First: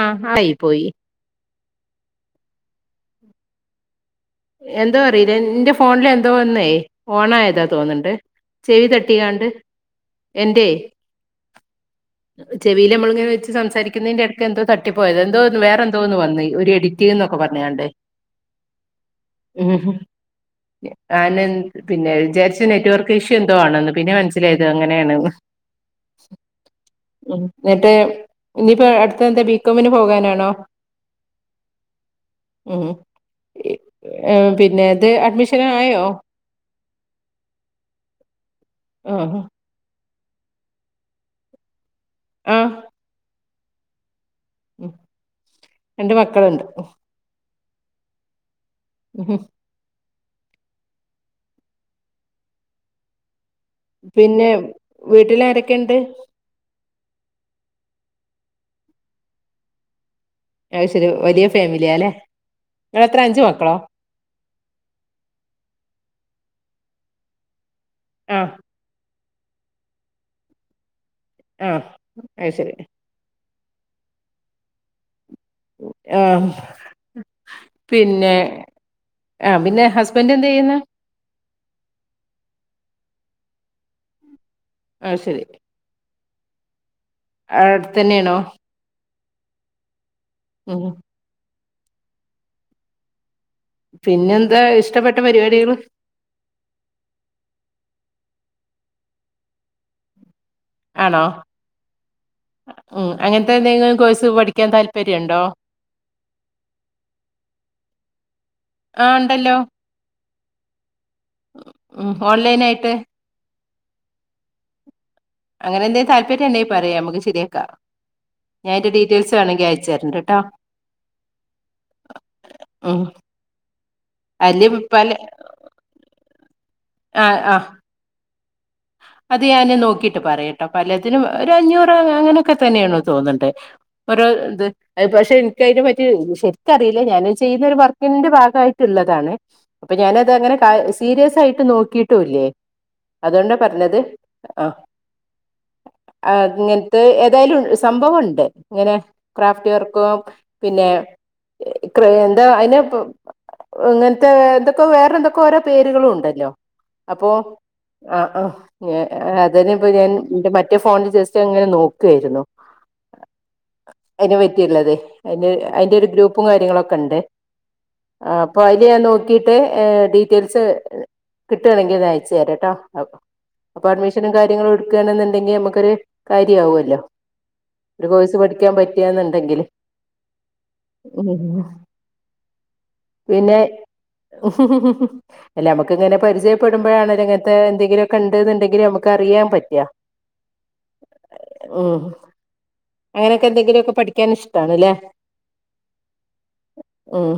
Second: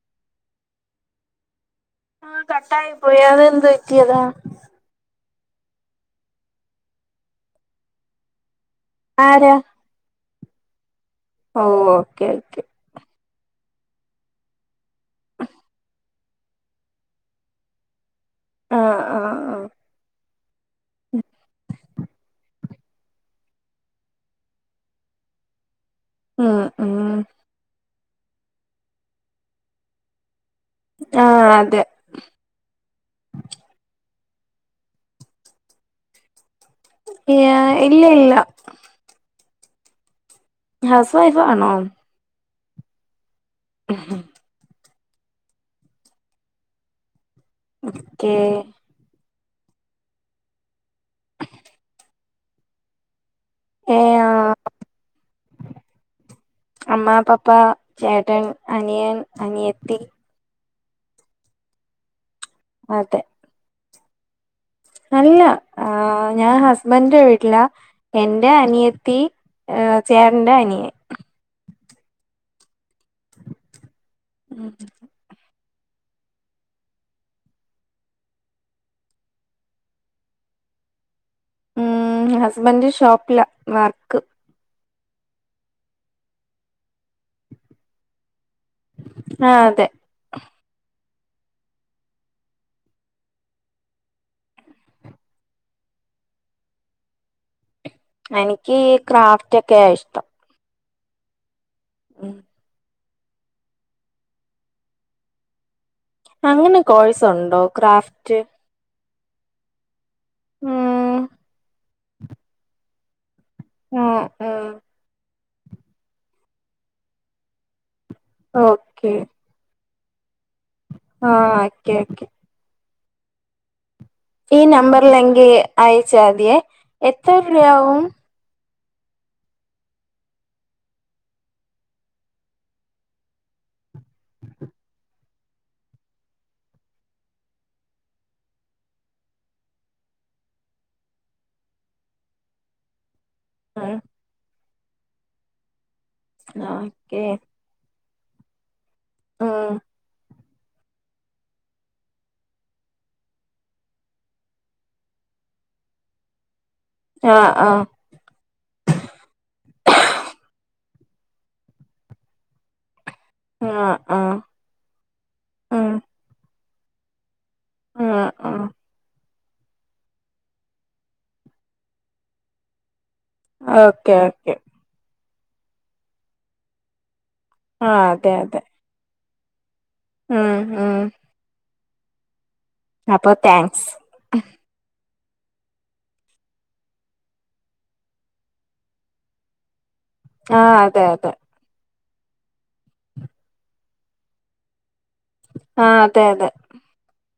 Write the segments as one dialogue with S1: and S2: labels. S1: ആഹ് ട്ടായി പോയി
S2: ആഹ് കട്ടായി പോയി അതെന്ത് പറ്റിയതാ
S1: എന്തോ അറീല്ല ഇന്റെ ഫോണില് എന്തോ ഒന്ന് ഓണായതാ തോന്ന്ണ്ട് ചെവി തട്ടിക്കാണ്ട്
S2: ആരാ
S1: എന്റെ
S2: ഔ ഒക്കെ ഒക്കെ
S1: ഇതീല് നമ്മളിങ്ങനെ വെച്ച് സംസാരിക്കുന്നേന്റെ എടക്ക് എന്തോ തട്ടിപ്പോയതാ എന്തോന്ന് വേറെന്തോന്ന് വന്ന് ഒരു എഡിറ്റ് ന്നൊക്കെ പറ്ഞ്ഞ്ക്കാണ്ട്
S2: ആഹ് ആഹ്
S1: ഉം ഹും ആനന്ത് പിന്നെ വിചാരിച്ച് നെറ്റ് വർക്ക് ഇഷ്യൂ എന്തോ ആണന്ന് പിന്നെ മനസ്സിലായത് അങ്ങനെയാണന്ന്
S2: ഉം ഉം
S1: ന്നട്ട് ഇനിപ്പോ അടുത്ത എന്താ ബികോമിന് പോകാനാണോ
S2: ആഹ് അതെ
S1: ഉം ഏ പിന്നെ ഇത് അഡ്മിഷൻ ആയോ
S2: ഇയാ ഇല്ല ഇല്ല
S1: ആഹ് ഹാ
S2: ഹൗസ് വൈഫ് ആണോ
S1: ആഹ്
S2: ഉം ഹും
S1: രണ്ട് മക്കളുണ്ട്
S2: ഓക്കെ
S1: ഉം
S2: ഏ ആ
S1: പിന്നെ വീട്ടിലാരൊക്കെണ്ട്
S2: അമ്മ പപ്പ ചേട്ടൻ അനിയൻ അനിയത്തി
S1: അഅ് ശരി വലിയ ഫാമിലിയാല്ലേ നിങ്ങളത്ര
S2: അതെ
S1: അഞ്ച് മക്കളൊ
S2: അല്ല ആഹ് ഞാ ഹസ്ബൻന്റെ വീട്ടിലാ
S1: ആഹ്
S2: എന്റെ അനിയത്തി ഏ ഹ് ചേട്ടന്റെ അനിയൻ
S1: ആഹ് അയ്ശെരി
S2: ഉം
S1: ആഹ് പിന്നെ ആ പിന്നെ ഹസ്ബൻഡ് എന്തയ്യുന്നെ?
S2: ഉം ഹസ്ബന്റ് ഷോപ്പില വർക്ക്
S1: അയ് ശരി ആ ഔട്ത്തന്നേണോ?
S2: ആഹ് അതെ
S1: ഉം പിന്നെന്താ ഇഷ്ടപ്പെട്ട പരിപാടികൾ
S2: എനിക്ക് ഈ ക്രാഫ്റ്റൊക്കെയാ ഇഷ്ടം
S1: ആണോ?
S2: ഉം
S1: ഉം അങ്ങനത്തെ എന്തെങ്കിലും കോഴ്സ് പഠിക്കാൻ താല്പര്യം ഉണ്ടോ?
S2: അങ്ങനെ കോഴ്സുണ്ടോ ക്രാഫ്റ്റ്?
S1: ആ ഇണ്ടല്ലോ
S2: ഉം
S1: ഉം ഓൺലൈൻായിട്ട്
S2: ആ ആ
S1: അങ്ങനെന്തങ്കും താല്പര്യം ണ്ടെ പറയ നമു ശരിയാക്കാം ഞാൻ അയ്ന്റെ
S2: ഓക്കെ
S1: ഡീറ്റെയിൽസ് വേണെങ്കിൽ അയച്ചരണ്ട ട്ടോ
S2: ആ അക്കെ ആക്കെ
S1: മ്മ്
S2: ഈ നമ്പറിലെങ്കിൽ അയച്ചാതിയേ എത്ര
S1: ആഹ് ആഹ്
S2: രൂപയാവും
S1: അത് ഞാൻ നോക്കിട്ട് പറയട്ടോ പലത്തിനും ഒരു അഞ്ഞൂറ് അങ്ങനെയൊക്കെ തന്നെയാണോ തോന്നിണ്ട് ഒരു ഇത് അ പക്ഷെ എനിക്കതിനു പറ്റി ശരിക്കറിയില്ല ഞാനും ചെയ്യുന്ന ഒരു വർക്കിന്റെ ഭാഗമായിട്ടുള്ളതാണ് അപ്പൊ ഞാന അത് അങ്ങനെ സീരിയസ് ആയിട്ട് നോക്കിയിട്ടുംല്ലേ അത
S2: ഉം
S1: പറഞ്ഞത് ആ ആ ഇങ്ങനത്തെ
S2: ഓക്കെ
S1: ഏതായാലും സംഭവംുണ്ട് ഇങ്ങനെ
S2: ഉം
S1: ക്രാഫ്റ്റ് വർക്ക പിന്നെ എന്താ അതിന്പ്പ ഇങ്ങനത്തെ എന്തൊക്കെ വേറെ എന്തൊക്കെ ഓരോ പേരുകളും ഉണ്ടല്ലോ അപ്പോ
S2: ആഹ് ആഹ്
S1: ആ ആ അതന് ഇപ്പ ഞാൻന്റെ മറ്റേ ഫോണിൽ ജസ്റ്റ് അങ്ങനെ നോക്കുായിരുന്നു
S2: ആ ആ
S1: അ അതിന്റെ ഒരു ഗ്രൂപ്പും കാര്യങ്ങളും ഒക്കെ ഉണ്ട്
S2: ആഹ്
S1: അപ്പൊ
S2: ആഹ്
S1: അല് ഞാൻ നോ നോക്കിട്ട് ഡീറ്റെയിൽസ് കിട്ടാണെങ്കിൽ ഒന്ന് അയച്ചു തരാം ട്ടോ അപ്പൊ
S2: ഓക്കെ
S1: അഡ്മിഷനും
S2: ഓക്കെ
S1: കാര്യങ്ങളും എടുക്കയാണെന്നുണ്ടെങ്കി നമുക്കൊരു കാര്യമാവല്ലോ
S2: ആഹ്
S1: ഒരു
S2: അതെ
S1: കോഴ്സ്
S2: അതെ
S1: പഠിക്കാൻ പറ്റിയന്നുണ്ടെങ്കില്
S2: ഉം ഉം അപ്പൊ
S1: പിന്നെ
S2: താങ്ക്സ്
S1: [unintelligible] അല്ല മമ്മക്ക് ഇങ്ങനെ പരിചയപ്പെടുമ്പോഴാണല്ല ഇങ്ങനത്തെ എന്തെങ്കിലും കണ്ടെന്നുണ്ടെങ്കിൽ നമുക്കറിയൻ പറ്റാ
S2: ആ അതെ അതെ
S1: ഉം അങ്ങനെയൊക്കെ എന്തെങ്കിലുമൊക്കെ പഠിക്കാൻ ഇഷ്ടണല്ലേ
S2: ആ അതെ അതെ
S1: മ്മ്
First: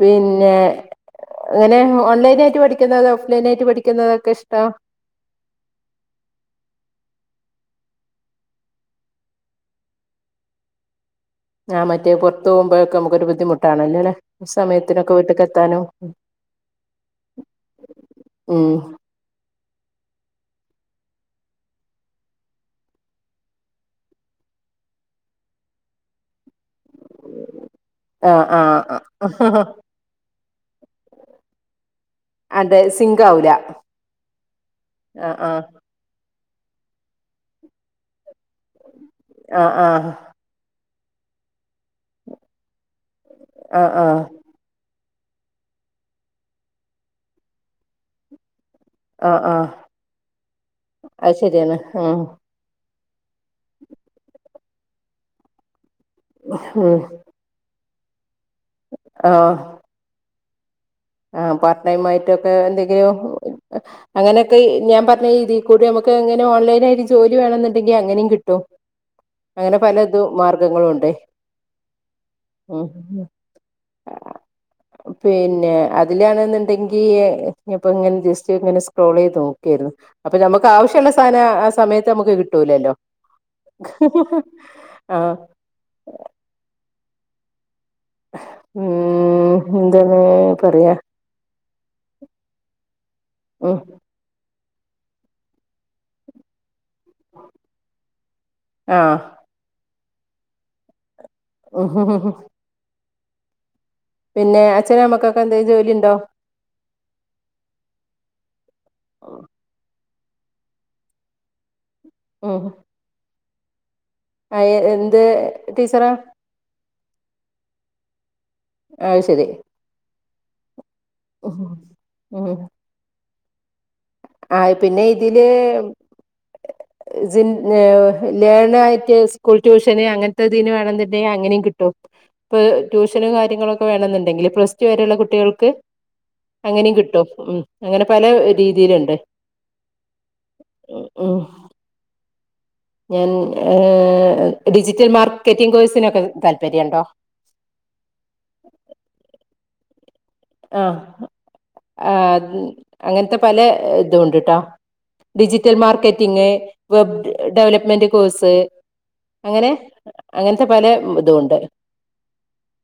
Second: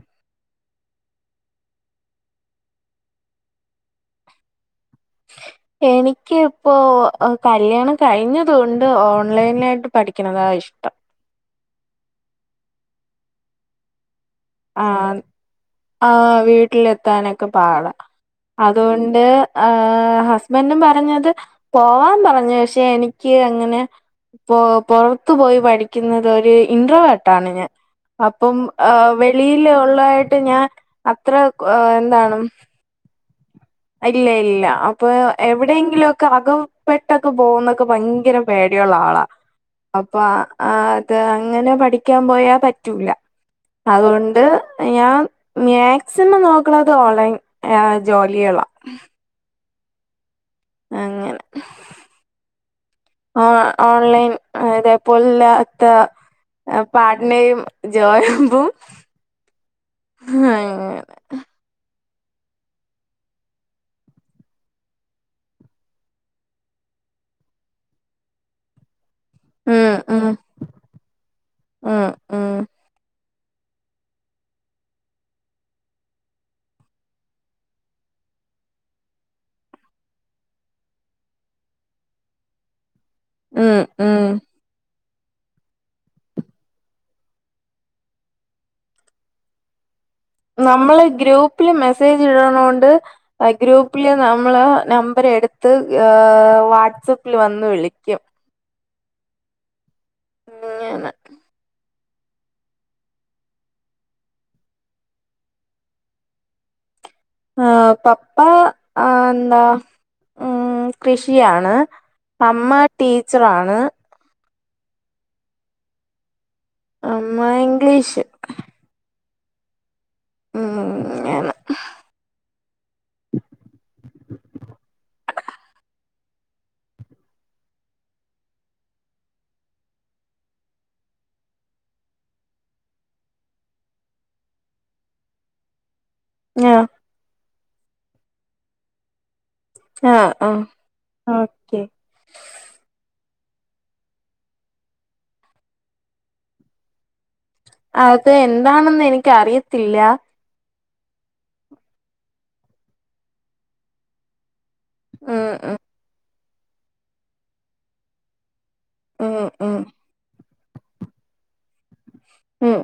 S1: പിന്നെ ഇങ്ങനെ ഓൺലെയ്നായ്ട്ട് പഠിക്കുന്നതോ പ്ലെനായിട്ട് പഠിക്കുന്നതൊക്കെ ഇഷ്ട
S2: എനിക്ക് ഇപ്പോ കല്യാണം കഴിഞ്ഞതൊണ്ട് ഓൺലൈനിലായിട്ട് പഠിക്കണതാണ് ഇഷ്ടം
S1: ആഹ് മറ്റേ പൊർത്ത് പോമ്പഴക്കെ നമുക്കൊരു ബദ്ധിമോട്ടാണല്ലോ ല്ലേ
S2: ആഹ് ആഹ് വീട്ടിലെത്താനൊക്കെ പാട
S1: ഉം
S2: അതുകൊൺ ഏഹ് ആഹ് ഹസ്ബൻ്റും പറഞ്ഞത് പോവാൻ പറഞ്ഞ് പഷെ എനിക്ക് അങ്ങനെ പോ പൊറത്തു പോയി പഠിക്കുന്നത് ഒരു ഇന്റ്രോർവേട്ടാണ് ഞാൻ
S1: ആ
S2: അപ്പം
S1: ആ
S2: ഏ വെ തൊള്ളായിട്ട് ഞാൻ അത്ര എന്താണ്
S1: തെ സിംഗാവൂല
S2: ഇല്ല ഇല്ല അപ്പ എവിടെയെങ്കിലൊ അകപ്പെട്ടൊക്കെ പോന്നൊക്കെ ഭയ്ങ്കര പേടിയൊള്ളാളാ
S1: ആ ആ ആ
S2: അപ്പ അ ആ അത് അങ്ങനെ പഠിക്കാൻ പോയാ പറ്റൂല അതുകൊണ്ട്
S1: ആ
S2: ഞാൻ മേക്സിമം നോക്ക്ണത് ഓൺലൈൻ ഏ ജോലിയളാ
S1: ആഹ് ആഹ് അത് ശരിയാണ് ഉംഹ്
S2: ഏഹ് ഓൺലൈൻ ഏഹ് ഇതേപോലല്ലാത്ത പാട്നയും [unintelligible]
S1: ആഹ്
S2: [unintelligible]
S1: ആഹ് പാർട്ട് ടൈം ആയിട്ടൊക്കെ എന്തെങ്ക്യും അങ്ങനൊക്കെ ഞാൻ പർഞ്ഞ ഇതീക്കൂടി നമുക്ക് എങ്ങനെ ഓൺലൈനായിട്ട് ജോലി വേണന്നിണ്ടെങ്കിൽ അങ്ങനെം കിട്ടും അങ്ങനെ
S2: ഉം
S1: പലത്
S2: ഉം
S1: മാർഗ്ഗങ്ങളുണ്ട് ഉം പിന്നെ അതിലാണിന്നിണ്ടെങ്കി ഇഞ്ഞിപ്പോ ഇങ്ങനെ ജസ്റ്റ് ഇങ്ങനെ സ്ക്രോളെയ്ത് നോക്കായിരുന്നു അപ്പ ഞമ്മക്കാവശ്യള്ള സാന ആ സമയത്തമ്മക്ക് കിട്ടൂലല്ലോ
S2: ഉം ഉം
S1: ആഹ് ഊം [unintelligible]
S2: നമ്മള് ഗ്രൂപ്പില് മെസ്സേജ് ഇടണോണ്ട് ആ
S1: ഉം
S2: ഗ്രൂപ്പില് നമ്മള് നമ്പർ എട്ത്ത് ഏ വാട്സപ്പിൽ വന്ന് വിളിക്കും
S1: ആഹ്
S2: [unintelligible]
S1: ഉംഹ്ഹ് പിന്നെ അച്ഛനു അമ്മക്കൊക്കെ എന്താ ജോലിണ്ടോ
S2: ആ പപ്പ ആ ന്താ ഉം കൃഷിയാണ് അമ്മ ടീച്ചറാണ്
S1: അയ എന്ത് ടീച്ചറ
S2: അമ്മ ഇംഗ്ലീഷ്
S1: ആയ്ശരി
S2: ആഹ്
S1: ഒഹോ ഉംഹും ആഹ് പിന്നെ ഇതില് സിൻ ഏ ലേണായ്റ്റ് സ്കൂൾ ട്യൂഷന് അങ്ങൻത്തെതിന് വേണെന്നിണ്ടേ അങ്ങനിറ കിട്ടും പ്പ് ട്യൂഷനും കാര്യങ്ങളൊക്കെ വേണെന്നുണ്ടെങ്കില് പ്ലസ് ടു വരെള്ള കുട്ടികൾക്ക്
S2: ആഹ്
S1: അങ്ങനിം കിട്ടും അങ്ങനെ പല രീതീലിണ്ട്
S2: ആഹ് ആഹ്
S1: ഉം
S2: ഓക്കെ
S1: ഞാൻ ഏ ഡിജിറ്റൽ മാർക്കറ്റിംഗ് കോഴ്സിനൊക്കെ താല്പര്യണ്ടോ
S2: അത് എന്താണെന്ന് എനിക്ക് അറിയത്തില്ല
S1: ആ ആ അങ്ങനത്തെ പല ഇതും ഉണ്ട്ട്ടോ
S2: ഉം
S1: ഡിജിറ്റൽ
S2: ഉം
S1: മാർക്കറ്റിംഗ് വെബ് ഡെവലപ്മെന്റ് കോഴ്സ്
S2: ഉം
S1: അങ്ങനെ
S2: ഉം
S1: അങ്ങനത്തെ പല ഇതും ഉണ്ട്
S2: ഉം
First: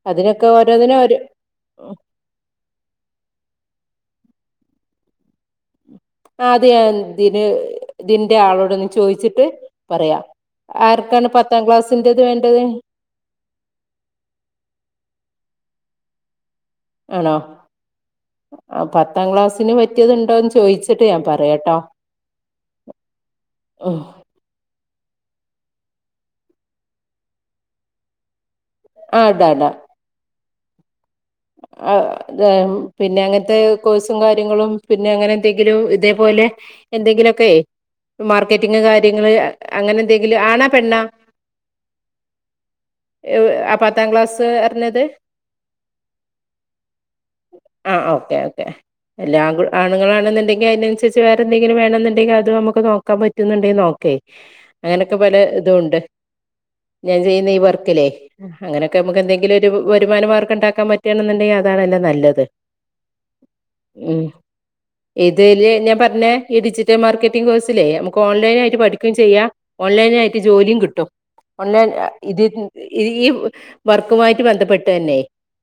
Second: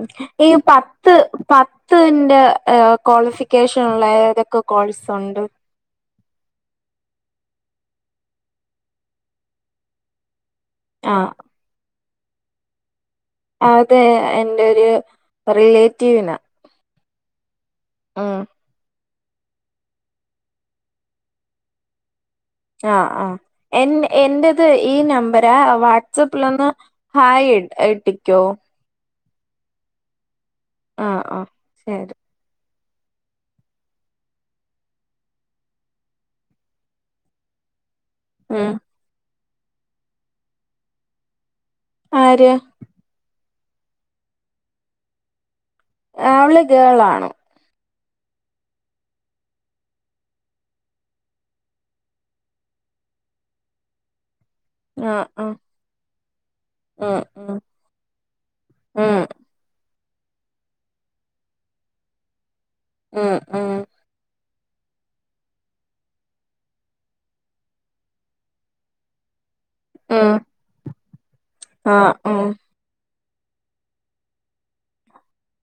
S2: ഈ പത്ത്
S1: ഒരു
S2: പത്തിന്റെ ക്വാളിഫിക്കേഷൻ ഉള്ള ഏതൊക്കെ കോഴ്സ് ഉണ്ട്
S1: ആ അത് ഞാൻ ഇതിന് ഇതിന്റെ ആളോടൊന്ന് ചോദിച്ചിട്ട് പറയാം ആർക്കാണ്
S2: ആഹ്
S1: പത്താം ക്ലാസ്സിന്റെത് വേണ്ടത്
S2: അതെ എന്റൊരു റിലേറ്റീവിനാ
S1: ആണോ
S2: ആ
S1: ആ പത്താം ക്ലാസ്സിന് പറ്റിയത്ണ്ടോന്ന് ചോദിച്ചിട്ട് ഞാൻ പറയാട്ടോ
S2: ആഹ് ആ എ
S1: ആഹ്
S2: എന്റെ ത് ഈ നമ്പരാ വാട്സആപ്പിൽഒന്ന് ഹായ് ഇട്ടിക്കോ
S1: ആ ഇടാ ഇടാം
S2: ആ ആ
S1: ആ പിന്നെ അങ്ങനത്തെ കോഴ്സും കാര്യങ്ങളും പിന്നെ അങ്ങനെ എന്തെങ്കിലും ഇതേപോലെ എന്തെങ്കിലൊക്കെ
S2: ഉം
S1: മാർക്കറ്റിങ് കാര്യങ്ങള് അങ്ങനെ എന്തെങ്കിലും ആണാ പെണ്ണാ
S2: ആര്
S1: ആ പത്താം ക്ലാസ്സ് പറിഞ്ഞത്
S2: അവള് ഗേള് ആണ്
S1: ആ ഓക്കേ ഓക്കെ എല്ലാ കൂ ആണുങ്ങളാണെന്നണ്ടെങ്കിൽ അതിനനുസരിച്ച് വേറെ എന്തെങ്കിലും വേണെന്നുണ്ടെങ്കിൽ അത് നമുക്ക് നോക്കാൻ പറ്റുന്നുണ്ടെങ്കിൽ നോക്കേ അങ്ങനൊക്കെ
S2: ആഹ്
S1: പല
S2: ആഹ്
S1: ഇതും ഉണ്ട് ഞാൻ
S2: ഉം
S1: ചെയ്യുന്ന ഈ
S2: ഉം
S1: വർക്കിലേ അങ്ങനെയൊക്കെ നമുക്ക്
S2: ഉം
S1: എന്തെങ്കിലും ഒരു വരുമാനമാർഗം ഉണ്ടാക്കാൻ പറ്റുകയാണെന്നുണ്ടെങ്കിൽ അതാണല്ലേ നല്ലത്
S2: ഉം ഉം
S1: ഉം ഇതില് ഞാൻ പറഞ്ഞേ ഈ ഡിജിറ്റൽ മാർക്കറ്റിംഗ് കോഴ്സിലെ നമക്ക് ഓൺലൈനായിട്ട് പഠിക്കുകയും ചെയ്യാം
S2: ഉം
S1: ഓൺലൈനായിട്ട് ജോലിയും കിട്ടും ഓൺലൈൻ
S2: ആഹ് ഉം
S1: ഇത് ഈ വർക്കുമായിട്ട് ബന്ധപ്പെട്ട് തന്നെ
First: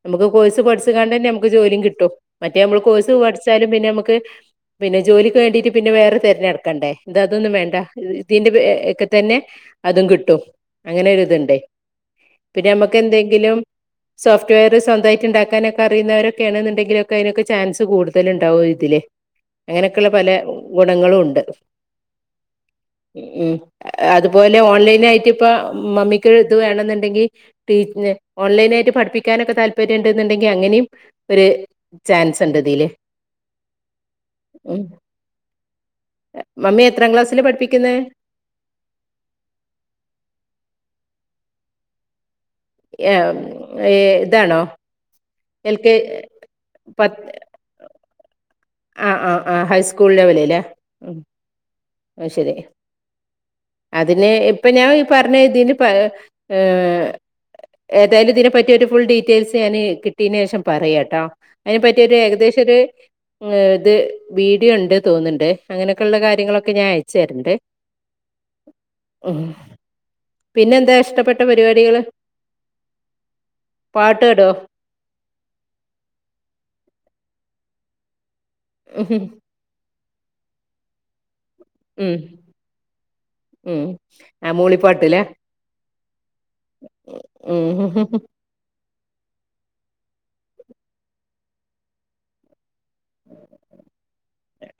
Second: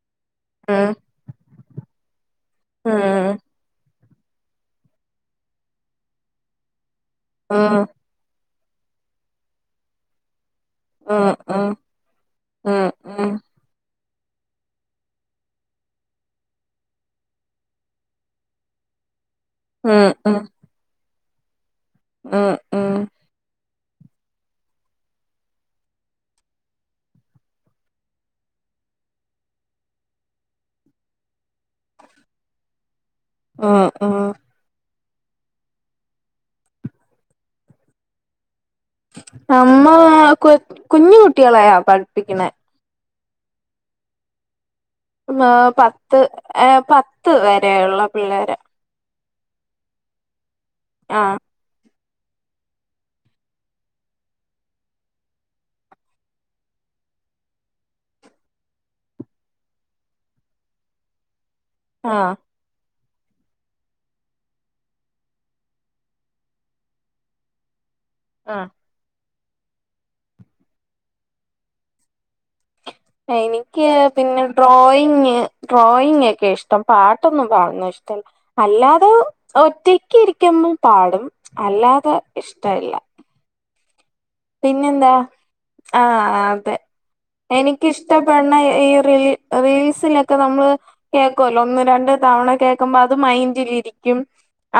S1: നമുക്ക് കോഴ്സ്
S2: ഉം
S1: പഠിച്ചുകാണ്ട് തന്നെ നമുക്ക് ജോലിയും കിട്ടും മറ്റേ നമ്മൾ കോഴ്സ് പഠിച്ചാലും പിന്നെ നമുക്ക് പിന്നെ ജോലിക്ക് വേണ്ടിട്ട് പിന്നെ വേറെ തിരഞ്ഞെടുക്കണ്ടേ ഇത അതൊന്നും വേണ്ട
S2: ഉം
S1: ഇതിന്റെ ബാക്കി തന്നെ അതും കിട്ടും
S2: ഉം ഉം
S1: അങ്ങനൊരിതുണ്ടേ പിന്നെ
S2: ഉം
S1: നമുക്ക്
S2: ഉം
S1: എന്തെങ്കിലും സോഫ്റ്റ്‌വെയർ സ് സ്വന്തമായിട്ട് ഇണ്ടാക്കാനൊക്കെ അറിയുന്നവരൊക്കെയാണെന്നുണ്ടെങ്കിലൊ ക്കെ അതിനൊക്കെ ചാൻസ് കൂടുതലിണ്ടാവും ഇതിലെ
S2: ഉം ഉം
S1: അങ്ങനെയൊക്കെയുള്ള പല ഗുണങ്ങളും ഉണ്ട്
S2: ആ ആ
S1: ഉം അതുപോലെ ഓൺലൈൻ ആയിട്ട് ഇപ്പ മമ്മിക്ക് ഇത് വേണെന്നുണ്ടെങ്കിൽ ടീ ഓൺലൈനായിട്ട് പഠിപ്പിക്കാനൊക്കെ താല്പര്യം ര്യണ്ടെന്നണ്ടെങ്കിൽ അങ്ങനേം ഒരു ചാൻസ് ഉണ്ട് ഇതില്
S2: ഉം
S1: ഉം മമ്മി എത്രാം ക്ലാസ്സിൽ പഠിപ്പിക്കുന്നെ
S2: അമ്മ കു കുഞ്ഞു കുട്ടികളായാ പഠിപ്പിക്കണ
S1: ഏ ഇതാണോ എൽ കെ
S2: പത്ത് ഏ പത്ത് വരെയുള്ള പിള്ളേരെ
S1: ആ ആ ആ ഹൈസ്കൂൾ ലെവല് അല്ലേ
S2: ആ
S1: അത്ശരി അതിന് ഇപ്പൊ ഞാൻ ഈ പറഞ്ഞ ഇതിന് പ്പ ഏതായാലും ഇതിനെപ്പറ്റി ഒരു ഫുൾ ഡീറ്റെയിൽസ് ഞാന് കിട്ടിയന് ശേഷം പറയാം ട്ടോ അയ്നെ പറ്റിയൊര്
S2: ആഹ്
S1: ഏകദേശൊര് ഉം ഇത് വീഡിയോണ്ട് തോന്ന്ണ്ട് അങ്ങനെയൊക്കെള്ള കാര്യങ്ങളൊക് ഒക്കെ ഞാ അയച്ചര്ണ്ട്
S2: ആഹ്
S1: ഉഹ് പിന്നെന്താ ഇഷ്ടപ്പെട്ട പരിപാടികള്
S2: എനിക്ക് പിന്നെ
S1: പാടോ
S2: ഡ്രോയിങ് ഡ്രോയിങെക്കെ ഇഷ്ടം പാട്ടൊന്നും പാട്ന്നത് ഇഷ്ടല്ല അല്ലാതെ
S1: ഉം
S2: ഒറ്റക്ക് ഇരിക്കുമ്പൊ പാടും
S1: ഉം
S2: അല്ലാതെ ഇഷ്ടയില്ല
S1: ഉം ആ
S2: പിന്നെന്താ
S1: മൂളിപ്പാട്ടില്ലേ
S2: ആഹ് അതെ
S1: ഉം
S2: എനിക്കിഷ്ടപ്പെട്ണ എ ഈറില് റീൽസ് ലെക്കെ നമ്മള് കേകൊല്ലോ ഒന്ന് രണ്ട് തവണ കേ ക്കമത് മൈൻഡിലിരിക്കും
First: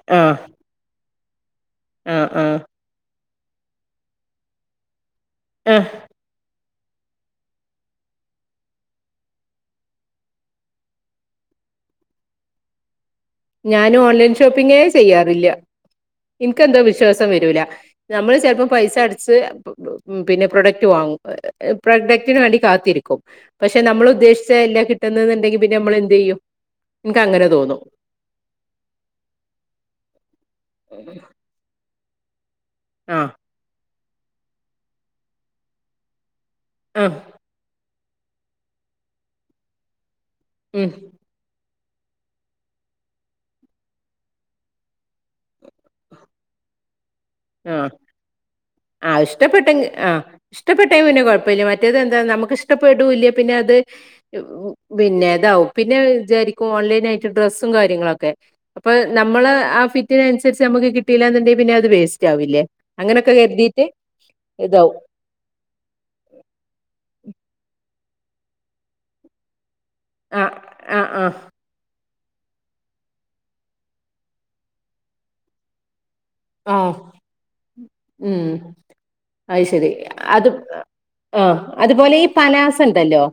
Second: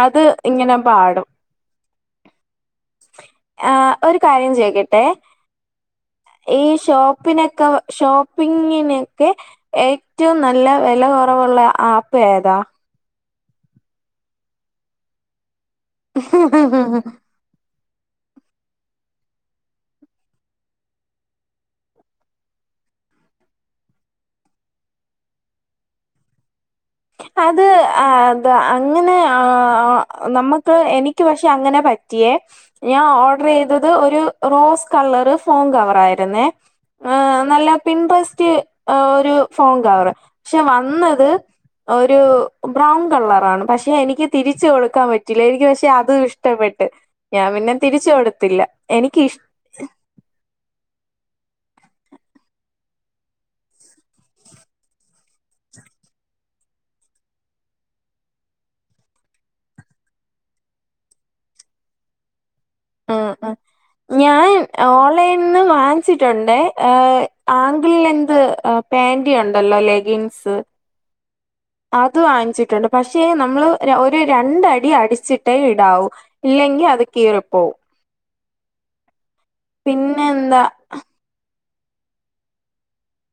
S2: അത് ഇങ്ങനെ പാടും
S1: ആഹ് ആഹ്
S2: ആ ഒരു കാര്യം ചോയ്ക്കട്ടെ
S1: ആഹ്
S2: ഈ ഷോപ്പിനെക്ക ഷോപ്പിങ്ങിനെക്കെ ഏറ്റവും നല്ല വെല കൊറവുള്ള ആപ്പ് ഏതാ
S1: ഞാന് ഓൺലൈൻ ഷോപ്പിങ്ങേ ചെയ്യാറില്യ ഇൻകെന്തോ വിശ്വാസം വെരൂല നമ്മള് ചെലപ്പം പൈസടച്ച് ഉം പിന്നെ പ്രൊഡക്റ്റ് വാങ്ങും ഒ എ എ പ്രൊഡക്റ്റിന് വേണ്ടി കാത്തിരിക്കും പക്ഷെ നമ്മള് ഉദ്ദേശിച്ച എല്ല കിട്ട്ന്ന്ന്ന്ണ്ടെങ്കി പിന്നെ ഞമ്മള് എന്ത്യ്യും
S2: അത് ആ അത് അങ്ങനെ ആ നമ്മക്ക് എനിക്ക് പ റ്റങ്ങനെ പറ്റിയേ ഞാ
S1: ആഹ്
S2: ഓട്രീത അത് ഒരു റോസ് കളറ് ഫോങ്ക വറായിരിന്നേ
S1: ആഹ്
S2: ആ നല്ല പിൻപസ്റ്റ് ഓ ഒരു ഫോങ്കകവറ് ക്ഷെ
S1: ഉം
S2: വന്നത് ഒരു ബ്രൗൺ കളറാണ് പക്ഷെ എനിക്ക് തിരിച്ച് കൊടുക്കാൻ പറ്റില്ല എനിക്ക് പക്ഷെ അതും ഇഷ്ടപ്പെട്ട് ഞാംപിന്നെ തിരിച്ച്കൊടുത്തില്ല
S1: ആഹ് ഇഷ്ടപ്പെട്ടങ്ക് ആഹ് ഇഷ്ടപ്പെട്ടെങ്കി പിന്നെ കൊയപ്പല്യ മറ്റേത് എന്താ നമുക്ക് ഇഷ്ടപ്പെടൂല്ല പിന്നെ അത് പിന്നെതാവും പിന്നെ വിചാരിക്കും ഓൺലൈനായിട്ട് ഡ്രസ്സും കാര്യങ്ങളൊക്കെ അപ്പൊ നമ്മള് ആ ഫിറ്റിനൻസരിച്ച് അമ്മക്ക് കിട്ടീലാന്ന്ണ്ടെങ്കി പിന്നെ അത് വേസ്റ്റാവില്ലേ
S2: ഉം
S1: അങ്ങനൊക്കെ
S2: ഉം
S1: കെര്തി
S2: ഞാൻ ഓർ ലൈന്ന് വാങ്ങിച്ചിട്ടുണ്ടേ ഏ ആങ്കിളിലെന്ത് ആഹ് പാന്റിയൊ ണ്ടല്ലോലേ
S1: ആഹ്
S2: ജിൻസ്
S1: ആഹ് ആഹ്
S2: അത് വാങ്ങിച്ചിട്ടുണ്ട് പക്ഷേ നമ്മള് ര ഒരു രണ്ടടി അടിച്ചിട്ടേ ഇടാവൂ ഇല്ലെങ്കി
S1: ആഹ്
S2: അത് കീറിപോവും
S1: ഉം ഐശെരി
S2: പിന്നെ
S1: അത്
S2: എന്താ
S1: ആഹ് ആഹ് അതുപോലെ ഈ പലാസ ണ്ടല്ലോ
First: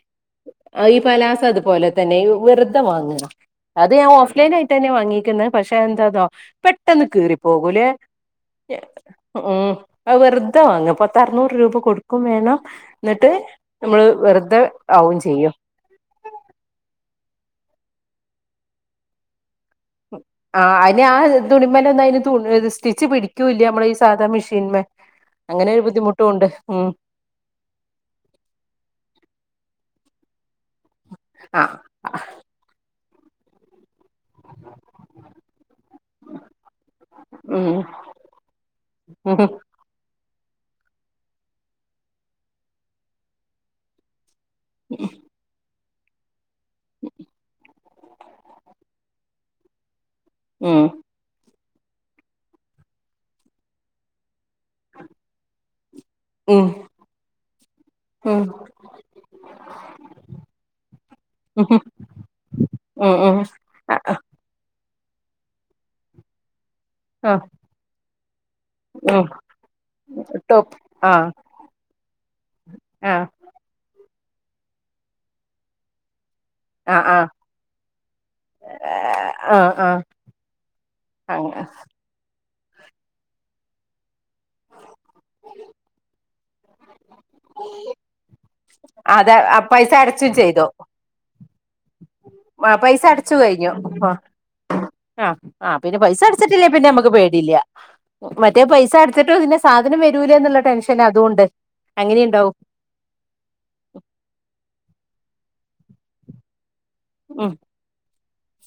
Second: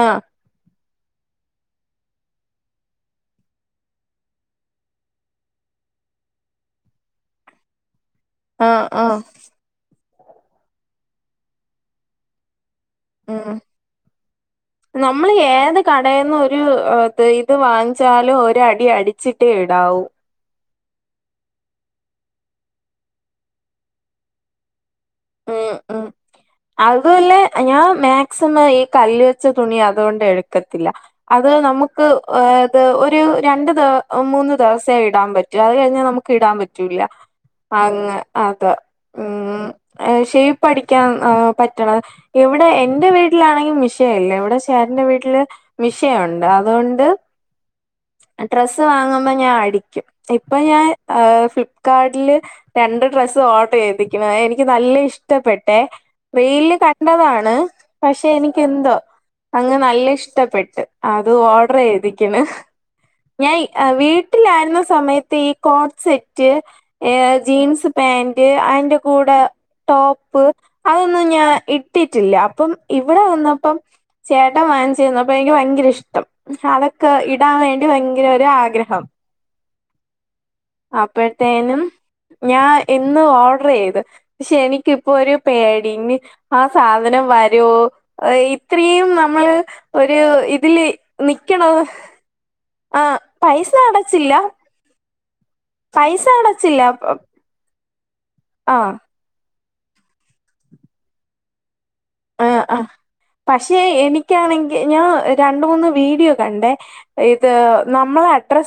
S2: ആഹ്
S1: ആഹ് ഈ പലാസ അതുപോലെ തന്നെ വെറ്തെ വാങ്ങ്ആ അത് ഞാൻ ഓഫ്ലൈൻആയിട്ട ന്നെ വാങ്ങീക്ക്ന്ന് പക്ഷെ എന്തേതോ പെട്ടെന്ന് കീറി പോകൂലെ എ
S2: ആഹ് ആഹ്
S1: ഉം അഅ് വെറ്തെ വാങ്ങാപത്തർനൂറ് രൂപ കൊടുക്കും വേണം ന്ന്ട്ട്
S2: ഉം
S1: നമ്മള് വെറ്തെ ആവും ചെയ്യും
S2: കടേന്ന്ഒരു ഒ ത് ഇത് വാങ്ങിച്ചാല് ഒരടി അടിച്ചിട്ടേ ഇടാവൂ
S1: ആഹ് അയിന് ആഹ് തുണിമലൊന്നും അയിന് തുന്നൽ സ്റ്റിച്ച് പിടിക്കൂല്ല ഇമ്മളെ സാധാ മെഷീൻമെ അങ്ങനെ ഒരു ബുദ്ധിമുട്ടും ഉണ്ട് ഉം
S2: തുപോലെ ഞാംമാക്സിമം ഈ കല്ല് വെച്ച തുണി അതോണ്ട് എട്ക്കത്തില്ല അത്
S1: ആഹ്
S2: നമുക് ക് ഓ ത് ഒരു രണ്ട് ദോ മൂന്ന് ദെവസെ ഇടാം പറ്റും അത് കഴിഞ്ഞാൽ നമുക്ക് ഇടാൻ പറ്റൂല്ല.
S1: ഉം
S2: അങ്ങെ അതാ ഉം ഏ ഷെയ്പ്പടിക്കാൻ് ആ പറ്റണം ഇവിടെ എൻന്റെ വീട്ടിലാണെങ്കി മിഷീല്ലവി ചേട്ടന്റെ വീട്ടില് മിഷയുണ്ട് അതുകൊണ്ട്? ഡ്രസ്സ് വാങ്ങുമ്പോ ഞാൻ അടിക്യും ഇപ്പൊ
S1: ഉം
S2: ഞാൻ ആഹ് ഫ്ലിപ്കാർട്ടില് രണ്ട് ഡ്രസ്സ് ഓർഡർ ചെയ്തി [unintelligible] എനിക്ക് നല്ല ഇഷ്ടപ്പെട്ടെ.
S1: ഉം
S2: റീല്ല് കണ്ടതാണ് പക്ഷെ
S1: ഉം
S2: എനിക്ക് എന്തോ? അങ്ങ് നല്ല ഇഷ്ടപ്പെട്ട് അത്
S1: ഉം
S2: ഓർഡർ ചെയ്തിക്ക്ണ്.
S1: ഉം ഉം
S2: [unintelligible] വീട്ടിലായിര്ന്ന സമയത്ത് ഈ കോട് സെറ്റ് ഏ
S1: ആഹ്
S2: ജീൻസ് പേന്റ് അയ്ന്റെ
S1: ഉം
S2: കൂടെ ടോപ്പ് അതൊന്നും ഞാൻ ഇട്ടിട്ടില്ല അപ്പം ഇവിടെ
S1: ആഹ്
S2: വന്നപ്പം ചേട്ടൻ വാങ്ങിച്ചെന്ന് അപ്പൊ എനിക്ക് ഭയങ്കര ഇഷ്ടം
S1: ആഹ്
S2: അതൊക്കെ ഇടാൻ വേ [unintelligible] ഭയങ്കര ഒരാഗ്രഹം
S1: ആഹ് ആഹ് ആഹ് അങ്ങ
S2: അപ്പോഴത്തേനും ഞാൻ ഇന്ന് ഓഡ്ർ ചെയ്ത് പക്ഷെ എനിക്കിപ്പോ ഒരു പേടി ആ സാധനം വരോ ഇത്രയും
S1: അതെ
S2: നമ്മള്
S1: ആ, പൈസ
S2: ഒരു
S1: അടച്ചും ചെയ്തു
S2: ഇതില് നിക്യണോ
S1: ആ പൈസ അടച്ചു കഴിഞ്ഞു. ആഹ് ആ പിന്നെ പൈസ അട്ച്ചിട്ടില്ലേ പിന്നെ നമ്മക്ക് പേടില്ല്യ മറ്റേ
S2: ആ
S1: പൈസ അട് ച്ച്ട്ട് പിന്നെ സാധനം വരൂലെന്ന്ള്ള ടെൻഷൻ അതുംണ്ട് അങ്ങനിംണ്ടാവും.
S2: ആഹ് പക്ഷെ എനിക്കാണെങ്കി ഞാൻ രണ്ട് മൂന്ന് വീഡിയോ കണ്ടേ ഇത്
S1: ഉം
S2: നമ്മളെ അഡ്രസ്